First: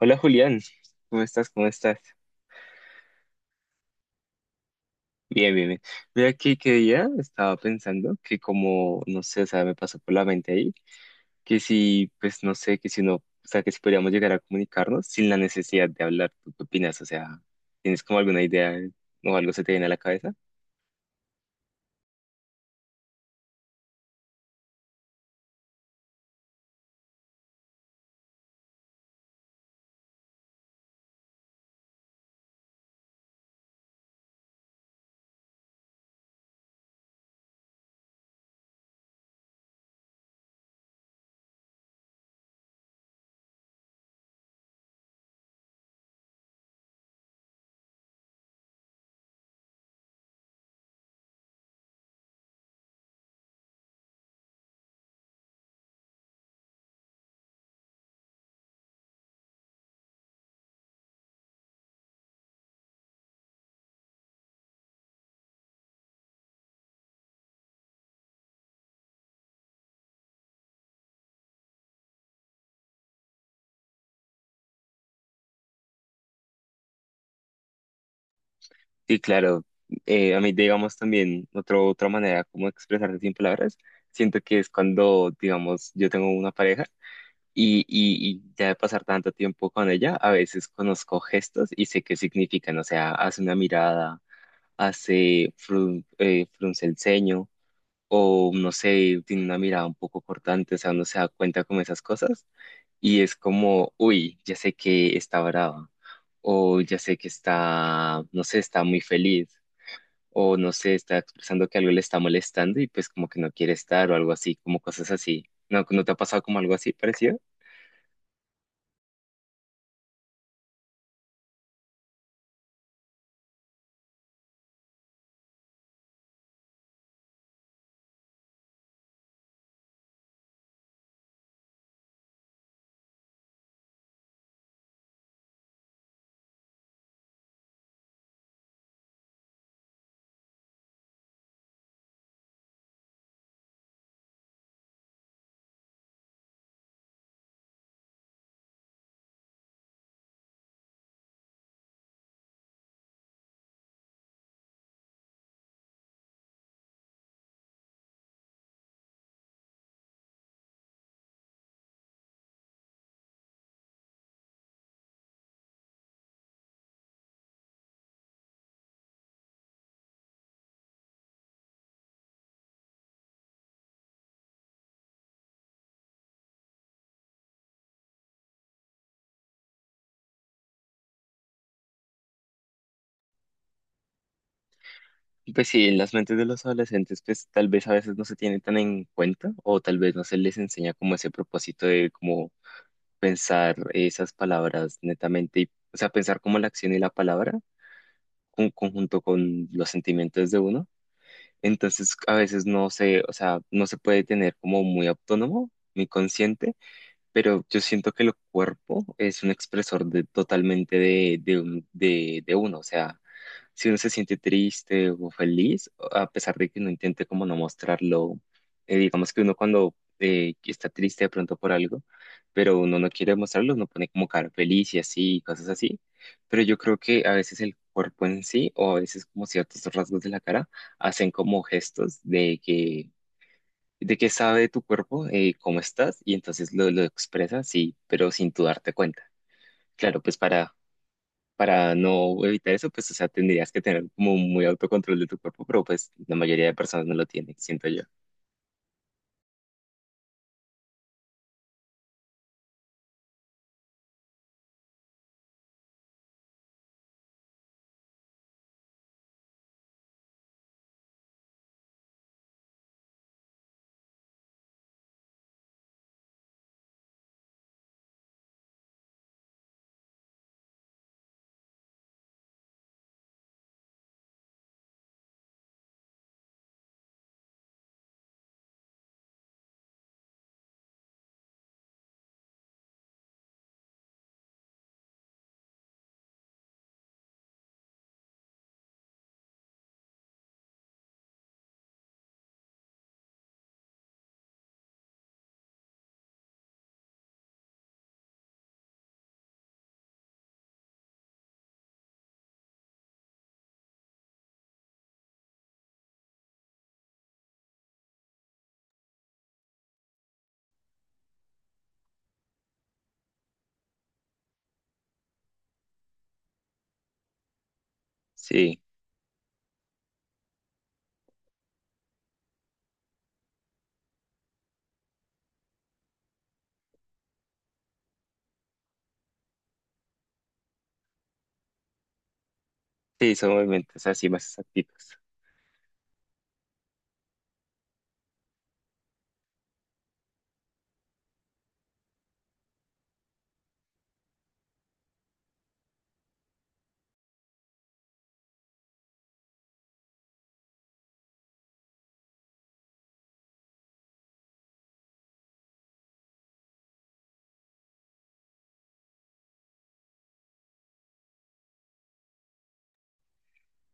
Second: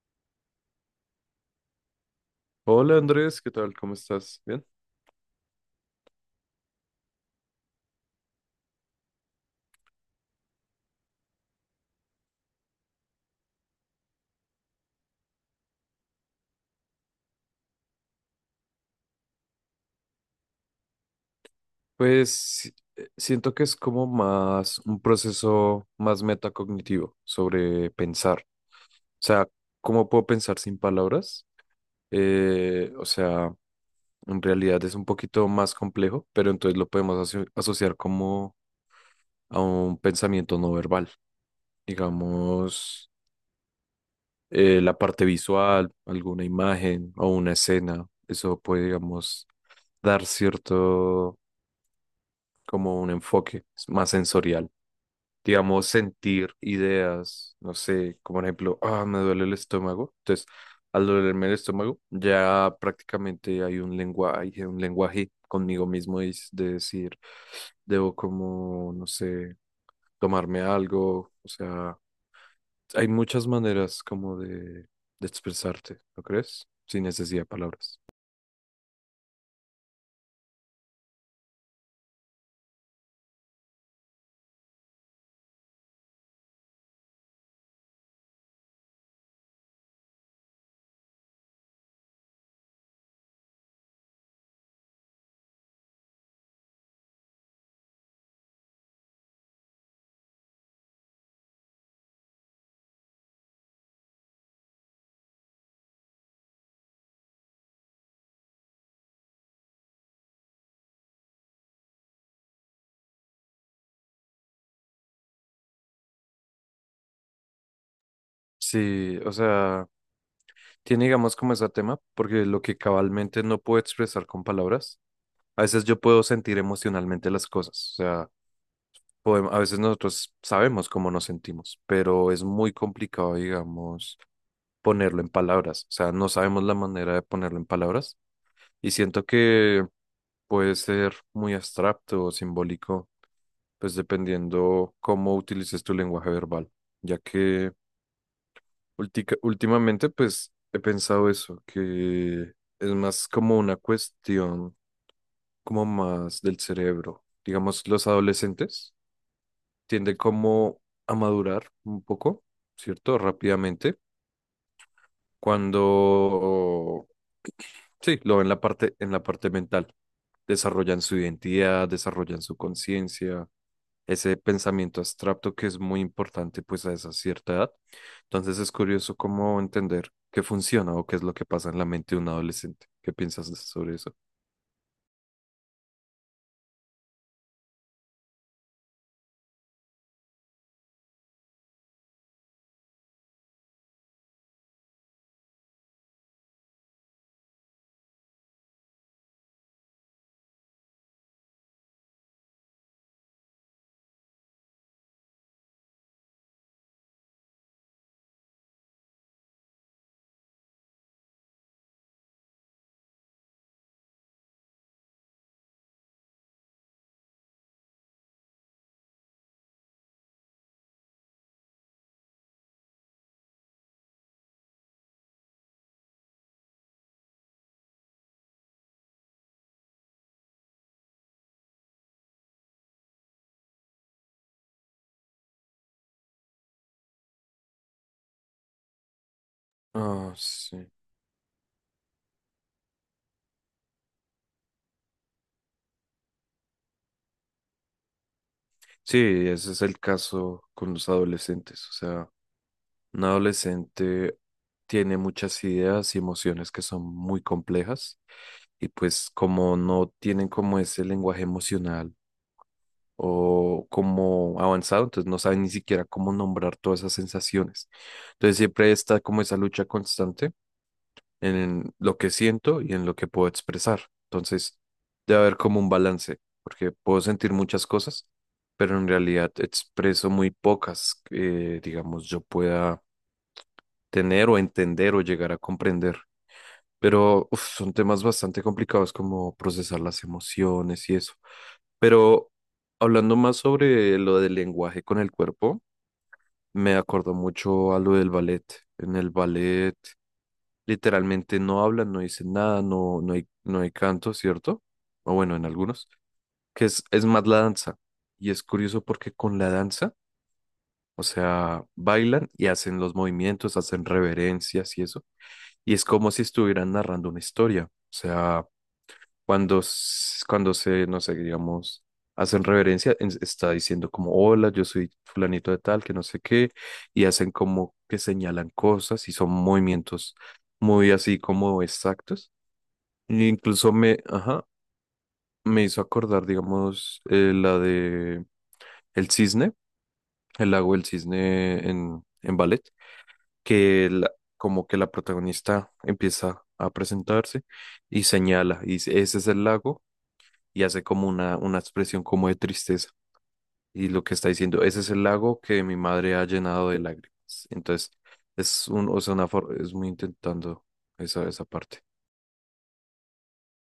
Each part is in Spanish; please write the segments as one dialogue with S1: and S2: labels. S1: Hola Julián, ¿cómo estás? ¿Cómo estás?
S2: Hola Andrés, ¿qué tal? ¿Cómo estás? ¿Bien?
S1: Bien, bien, bien. Mira aquí que día estaba pensando que como, no sé, o sea, me pasó por la mente ahí, que si, pues no sé, que si no, o sea, que si podríamos llegar a comunicarnos sin la necesidad de hablar, ¿tú qué opinas? O sea, ¿tienes como alguna idea o algo se te viene a la cabeza?
S2: Pues siento que es como más un proceso más metacognitivo sobre pensar. O sea, ¿cómo puedo pensar sin palabras? O sea, en realidad es un poquito más complejo, pero entonces lo podemos asociar como a un pensamiento no verbal. Digamos, la parte visual, alguna imagen o una escena. Eso puede, digamos, dar cierto como un enfoque más sensorial. Digamos, sentir ideas, no sé, como por ejemplo, ah, me duele el estómago. Entonces, al dolerme el estómago, ya prácticamente hay un lenguaje conmigo mismo de decir, debo como, no sé, tomarme algo. O sea, hay muchas maneras como de expresarte, ¿no crees? Sin necesidad de palabras.
S1: Sí, claro, a mí digamos también otra manera como expresarse sin palabras, siento que es cuando, digamos, yo tengo una pareja. Y ya de pasar tanto tiempo con ella, a veces conozco gestos y sé qué significan. O sea, hace una mirada, hace frunce el ceño, o no sé, tiene una mirada un poco cortante, o sea, uno se da cuenta como esas cosas. Y es como, uy, ya sé que está brava, o ya sé que está, no sé, está muy feliz, o no sé, está expresando que algo le está molestando y pues como que no quiere estar, o algo así, como cosas así. ¿No, no te ha pasado como algo así parecido?
S2: Sí, o sea, tiene digamos como ese tema, porque lo que cabalmente no puedo expresar con palabras, a veces yo puedo sentir emocionalmente las cosas. O sea, a veces nosotros sabemos cómo nos sentimos, pero es muy complicado, digamos, ponerlo en palabras. O sea, no sabemos la manera de ponerlo en palabras, y siento que puede ser muy abstracto o simbólico, pues dependiendo cómo utilices tu lenguaje verbal, ya que últimamente pues he pensado eso, que es más como una cuestión como más del cerebro. Digamos, los adolescentes tiende como a madurar un poco, ¿cierto? Rápidamente, cuando, sí, lo ven la parte, en la parte mental. Desarrollan su identidad, desarrollan su conciencia, ese pensamiento abstracto que es muy importante pues a esa cierta edad. Entonces es curioso cómo entender qué funciona o qué es lo que pasa en la mente de un adolescente. ¿Qué piensas sobre eso?
S1: Pues sí, en las mentes de los adolescentes, pues tal vez a veces no se tienen tan en cuenta o tal vez no se les enseña como ese propósito de como pensar esas palabras netamente, y, o sea, pensar como la acción y la palabra conjunto con los sentimientos de uno. Entonces, a veces no se, o sea, no se puede tener como muy autónomo, muy consciente, pero yo siento que el cuerpo es un expresor de, totalmente de uno, o sea si uno se siente triste o feliz, a pesar de que uno intente como no mostrarlo, digamos que uno cuando está triste de pronto por algo, pero uno no quiere mostrarlo, uno pone como cara feliz y así, y cosas así, pero yo creo que a veces el cuerpo en sí o a veces como ciertos rasgos de la cara hacen como gestos de que sabe tu cuerpo cómo estás y entonces lo expresas, sí, pero sin tú darte cuenta. Claro,
S2: Ah,
S1: pues
S2: sí.
S1: para no evitar eso, pues, o sea, tendrías que tener como muy autocontrol de tu cuerpo, pero pues la mayoría de personas no lo tienen, siento yo.
S2: Sí, ese es el caso con los adolescentes. O sea, un adolescente tiene muchas ideas y emociones que son muy complejas, y pues como no tienen como ese lenguaje emocional o como avanzado, entonces no saben ni siquiera cómo nombrar todas esas sensaciones. Entonces siempre está como esa lucha constante en lo que siento y en lo que puedo expresar. Entonces debe haber como un balance, porque puedo sentir muchas cosas, pero en realidad expreso muy pocas que, digamos, yo pueda tener o entender o llegar a comprender. Pero uf, son temas bastante complicados como procesar las emociones y eso. Pero hablando más sobre lo del lenguaje con el cuerpo, me acordó mucho a lo del ballet. En el ballet literalmente no hablan, no dicen nada, no hay canto, ¿cierto? O bueno, en algunos, que es más la danza. Y es curioso porque con la danza, o sea, bailan y hacen los movimientos, hacen reverencias y eso, y es como si estuvieran narrando una historia. O sea,
S1: Sí,
S2: cuando, cuando se, no sé, digamos, hacen reverencia, está diciendo como, hola, yo soy fulanito de tal, que no sé qué, y hacen como que señalan cosas y son movimientos muy así como exactos.
S1: sí,
S2: E
S1: son
S2: incluso
S1: movimientos
S2: me,
S1: así más
S2: ajá,
S1: activos.
S2: me hizo acordar, digamos, la de El Cisne, el lago del Cisne en ballet. que la- Como que la protagonista empieza a presentarse y señala, y dice, ese es el lago, y hace como una expresión como de tristeza. Y lo que está diciendo, ese es el lago que mi madre ha llenado de lágrimas. Entonces, o sea, una es muy intentando esa parte.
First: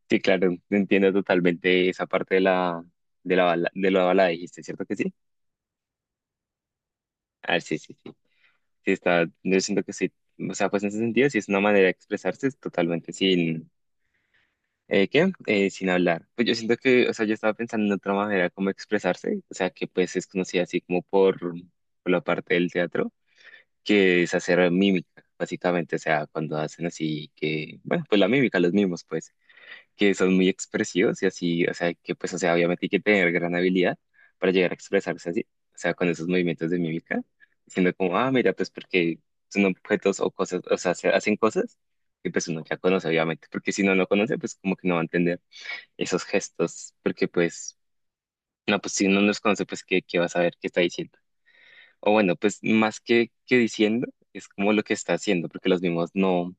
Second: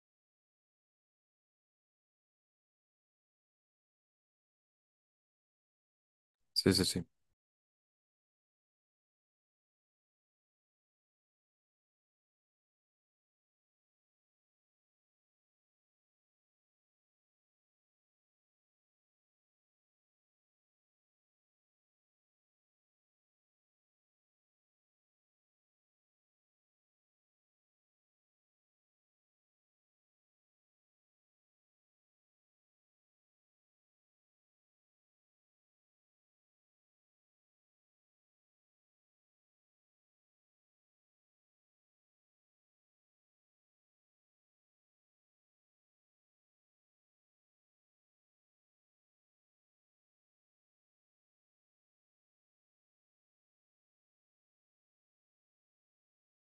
S1: Sí, claro, entiendo totalmente esa parte de la bala, dijiste, ¿cierto que sí?
S2: Sí, sí, sí,
S1: Ah, sí, sí, sí. Sí, está, yo siento que sí. O sea, pues en ese sentido, sí es una manera de expresarse es totalmente sin, ¿qué? Sin hablar. Pues yo siento que, o sea, yo estaba pensando en otra manera como expresarse, o sea, que pues es conocida así como por la parte del teatro que es hacer mímica, básicamente, o sea, cuando hacen así que, bueno, pues la mímica, los mismos, pues, que son muy expresivos y así, o sea, que pues, o sea, obviamente hay que tener gran habilidad para llegar a expresarse así, o sea, con esos movimientos de mímica, diciendo como, ah, mira, pues porque son objetos o cosas, o sea, se hacen cosas que pues uno ya conoce, obviamente, porque si no lo conoce, pues como que no va a entender esos gestos, porque pues, no, pues si uno no los conoce, pues, ¿qué, qué va a saber qué está diciendo? O bueno, pues más que diciendo, es como lo que está haciendo, porque los mismos no,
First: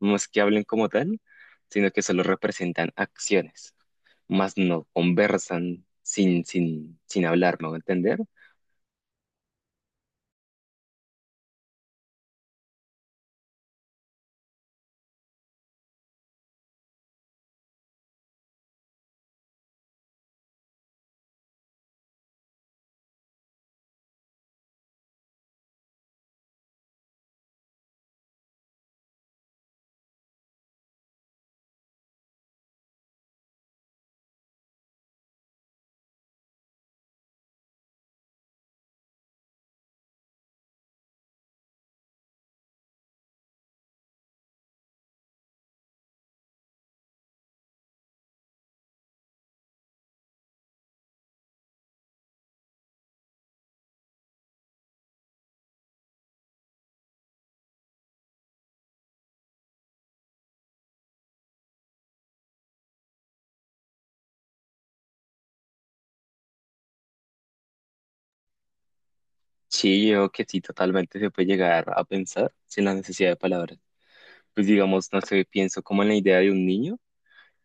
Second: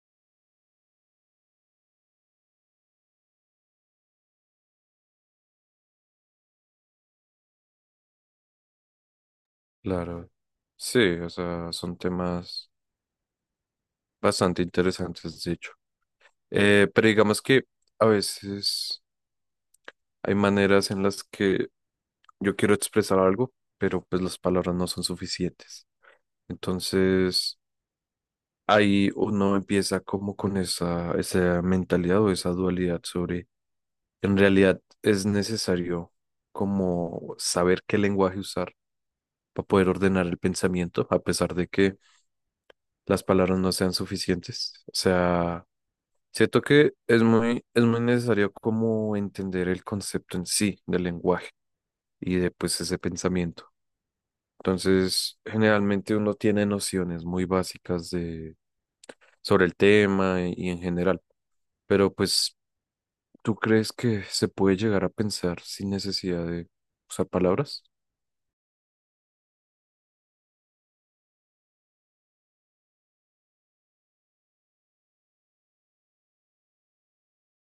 S1: no es que hablen como tal, sino que solo representan acciones, más no conversan sin hablar, ¿me voy a entender?
S2: claro. Sí, o sea, son temas bastante interesantes, de hecho. Pero digamos que a veces hay maneras en las que yo quiero expresar algo, pero pues las palabras no son suficientes. Entonces, ahí uno empieza como con esa mentalidad o esa dualidad sobre, en realidad es necesario como saber qué lenguaje usar para poder ordenar el pensamiento, a pesar de que las palabras no sean suficientes. O sea, siento que es muy necesario como entender el concepto en sí del lenguaje y de pues ese pensamiento. Entonces, generalmente uno tiene nociones muy básicas sobre el tema y, en general, pero pues, ¿tú crees que se puede llegar a pensar sin necesidad de usar palabras?
S1: Sí, yo que sí, totalmente se puede llegar a pensar sin la necesidad de palabras. Pues digamos, no sé, pienso como en la idea de un niño,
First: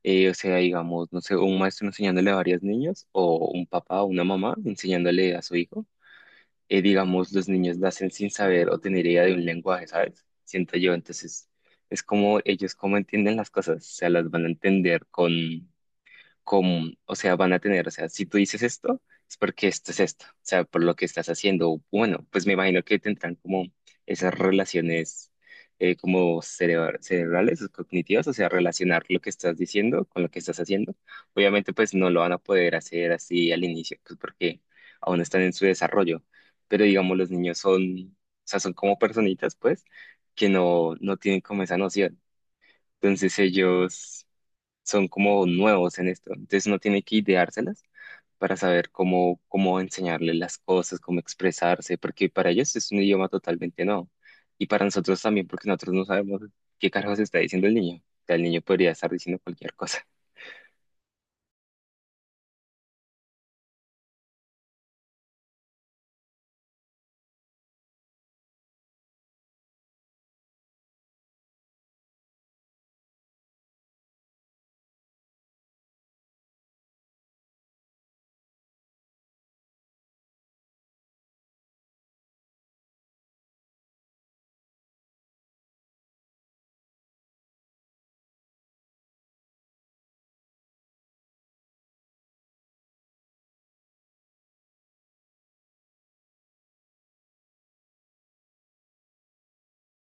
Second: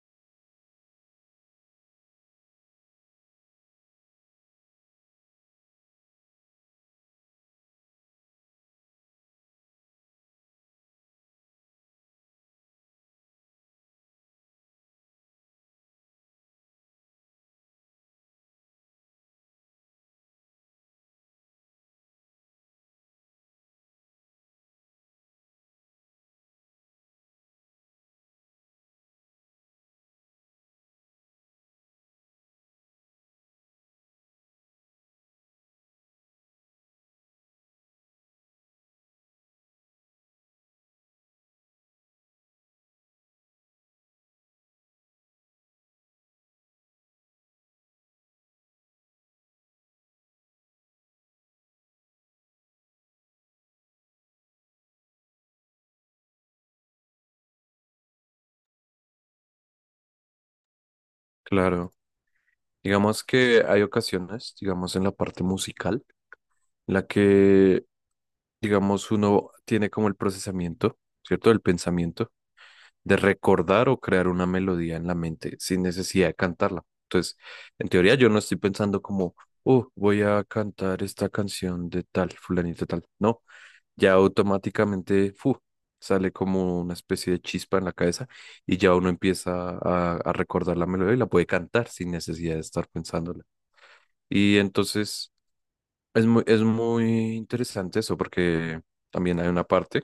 S1: o sea, digamos, no sé, un maestro enseñándole a varios niños, o un papá o una mamá enseñándole a su hijo. Digamos, los niños nacen sin saber o tener idea de un lenguaje, ¿sabes? Siento yo, entonces es como ellos cómo entienden las cosas, o sea, las van a entender con, como, o sea, van a tener, o sea, si tú dices esto, es porque esto es esto, o sea, por lo que estás haciendo. Bueno, pues me imagino que tendrán como esas relaciones como cerebrales o cognitivas, o sea, relacionar lo que estás diciendo con lo que estás haciendo. Obviamente, pues no lo van a poder hacer así al inicio, pues porque aún no están en su desarrollo, pero digamos, los niños son, o sea, son como personitas, pues, que no, no tienen como esa noción. Entonces ellos son como nuevos en esto, entonces uno tiene que ideárselas para saber cómo, cómo enseñarle las cosas, cómo expresarse, porque para ellos es un idioma totalmente nuevo. Y para nosotros también, porque nosotros no sabemos qué carajos está diciendo el niño. O sea, el niño podría estar diciendo cualquier cosa.
S2: Claro, digamos que hay ocasiones, digamos en la parte musical, en la que, digamos, uno tiene como el procesamiento, ¿cierto? El pensamiento de recordar o crear una melodía en la mente sin necesidad de cantarla. Entonces, en teoría yo no estoy pensando como, oh, voy a cantar esta canción de tal, fulanito tal. No, ya automáticamente sale como una especie de chispa en la cabeza, y ya uno empieza a recordar la melodía y la puede cantar sin necesidad de estar pensándola. Y entonces es muy interesante eso porque también hay una parte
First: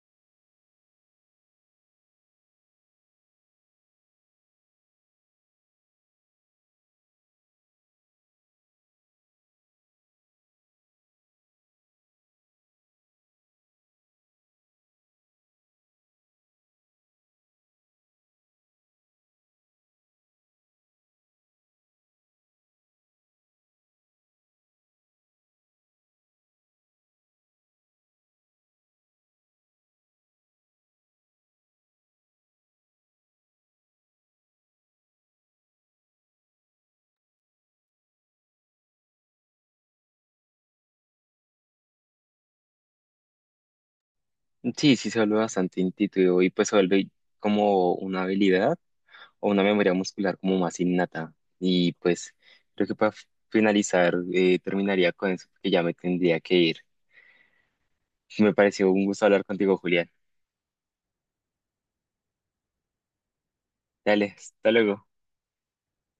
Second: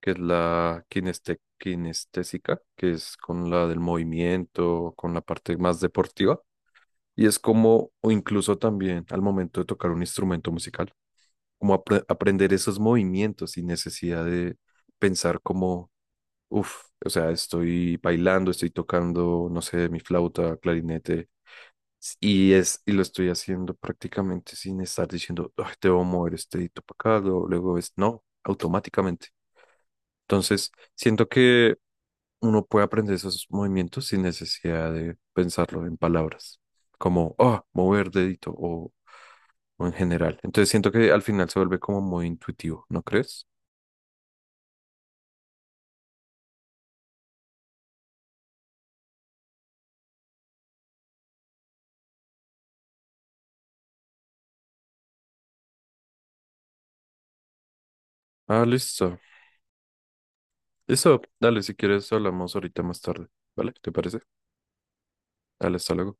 S2: que es la kinestésica, que es con la del movimiento, con la parte más deportiva, y es como, o incluso también al momento de tocar un instrumento musical, como aprender esos movimientos sin necesidad de pensar como, uff, o sea, estoy bailando, estoy tocando, no sé, mi flauta, clarinete. Y lo estoy haciendo prácticamente sin estar diciendo, "Ay, debo mover este dedito para acá", luego luego es, no, automáticamente. Entonces, siento que uno puede aprender esos movimientos sin necesidad de pensarlo en palabras, como ah, mover dedito o en general. Entonces siento que al final se vuelve como muy intuitivo, ¿no crees?
S1: Sí, sí, se vuelve bastante intuitivo y pues se vuelve como una habilidad o una memoria muscular como más innata. Y pues creo que para finalizar, terminaría con eso, porque ya me tendría que ir. Me
S2: Ah,
S1: pareció un
S2: listo.
S1: gusto hablar contigo, Julián.
S2: Listo, dale, si quieres hablamos ahorita más tarde, ¿vale? ¿Te parece?
S1: Dale, hasta luego.
S2: Dale, hasta luego.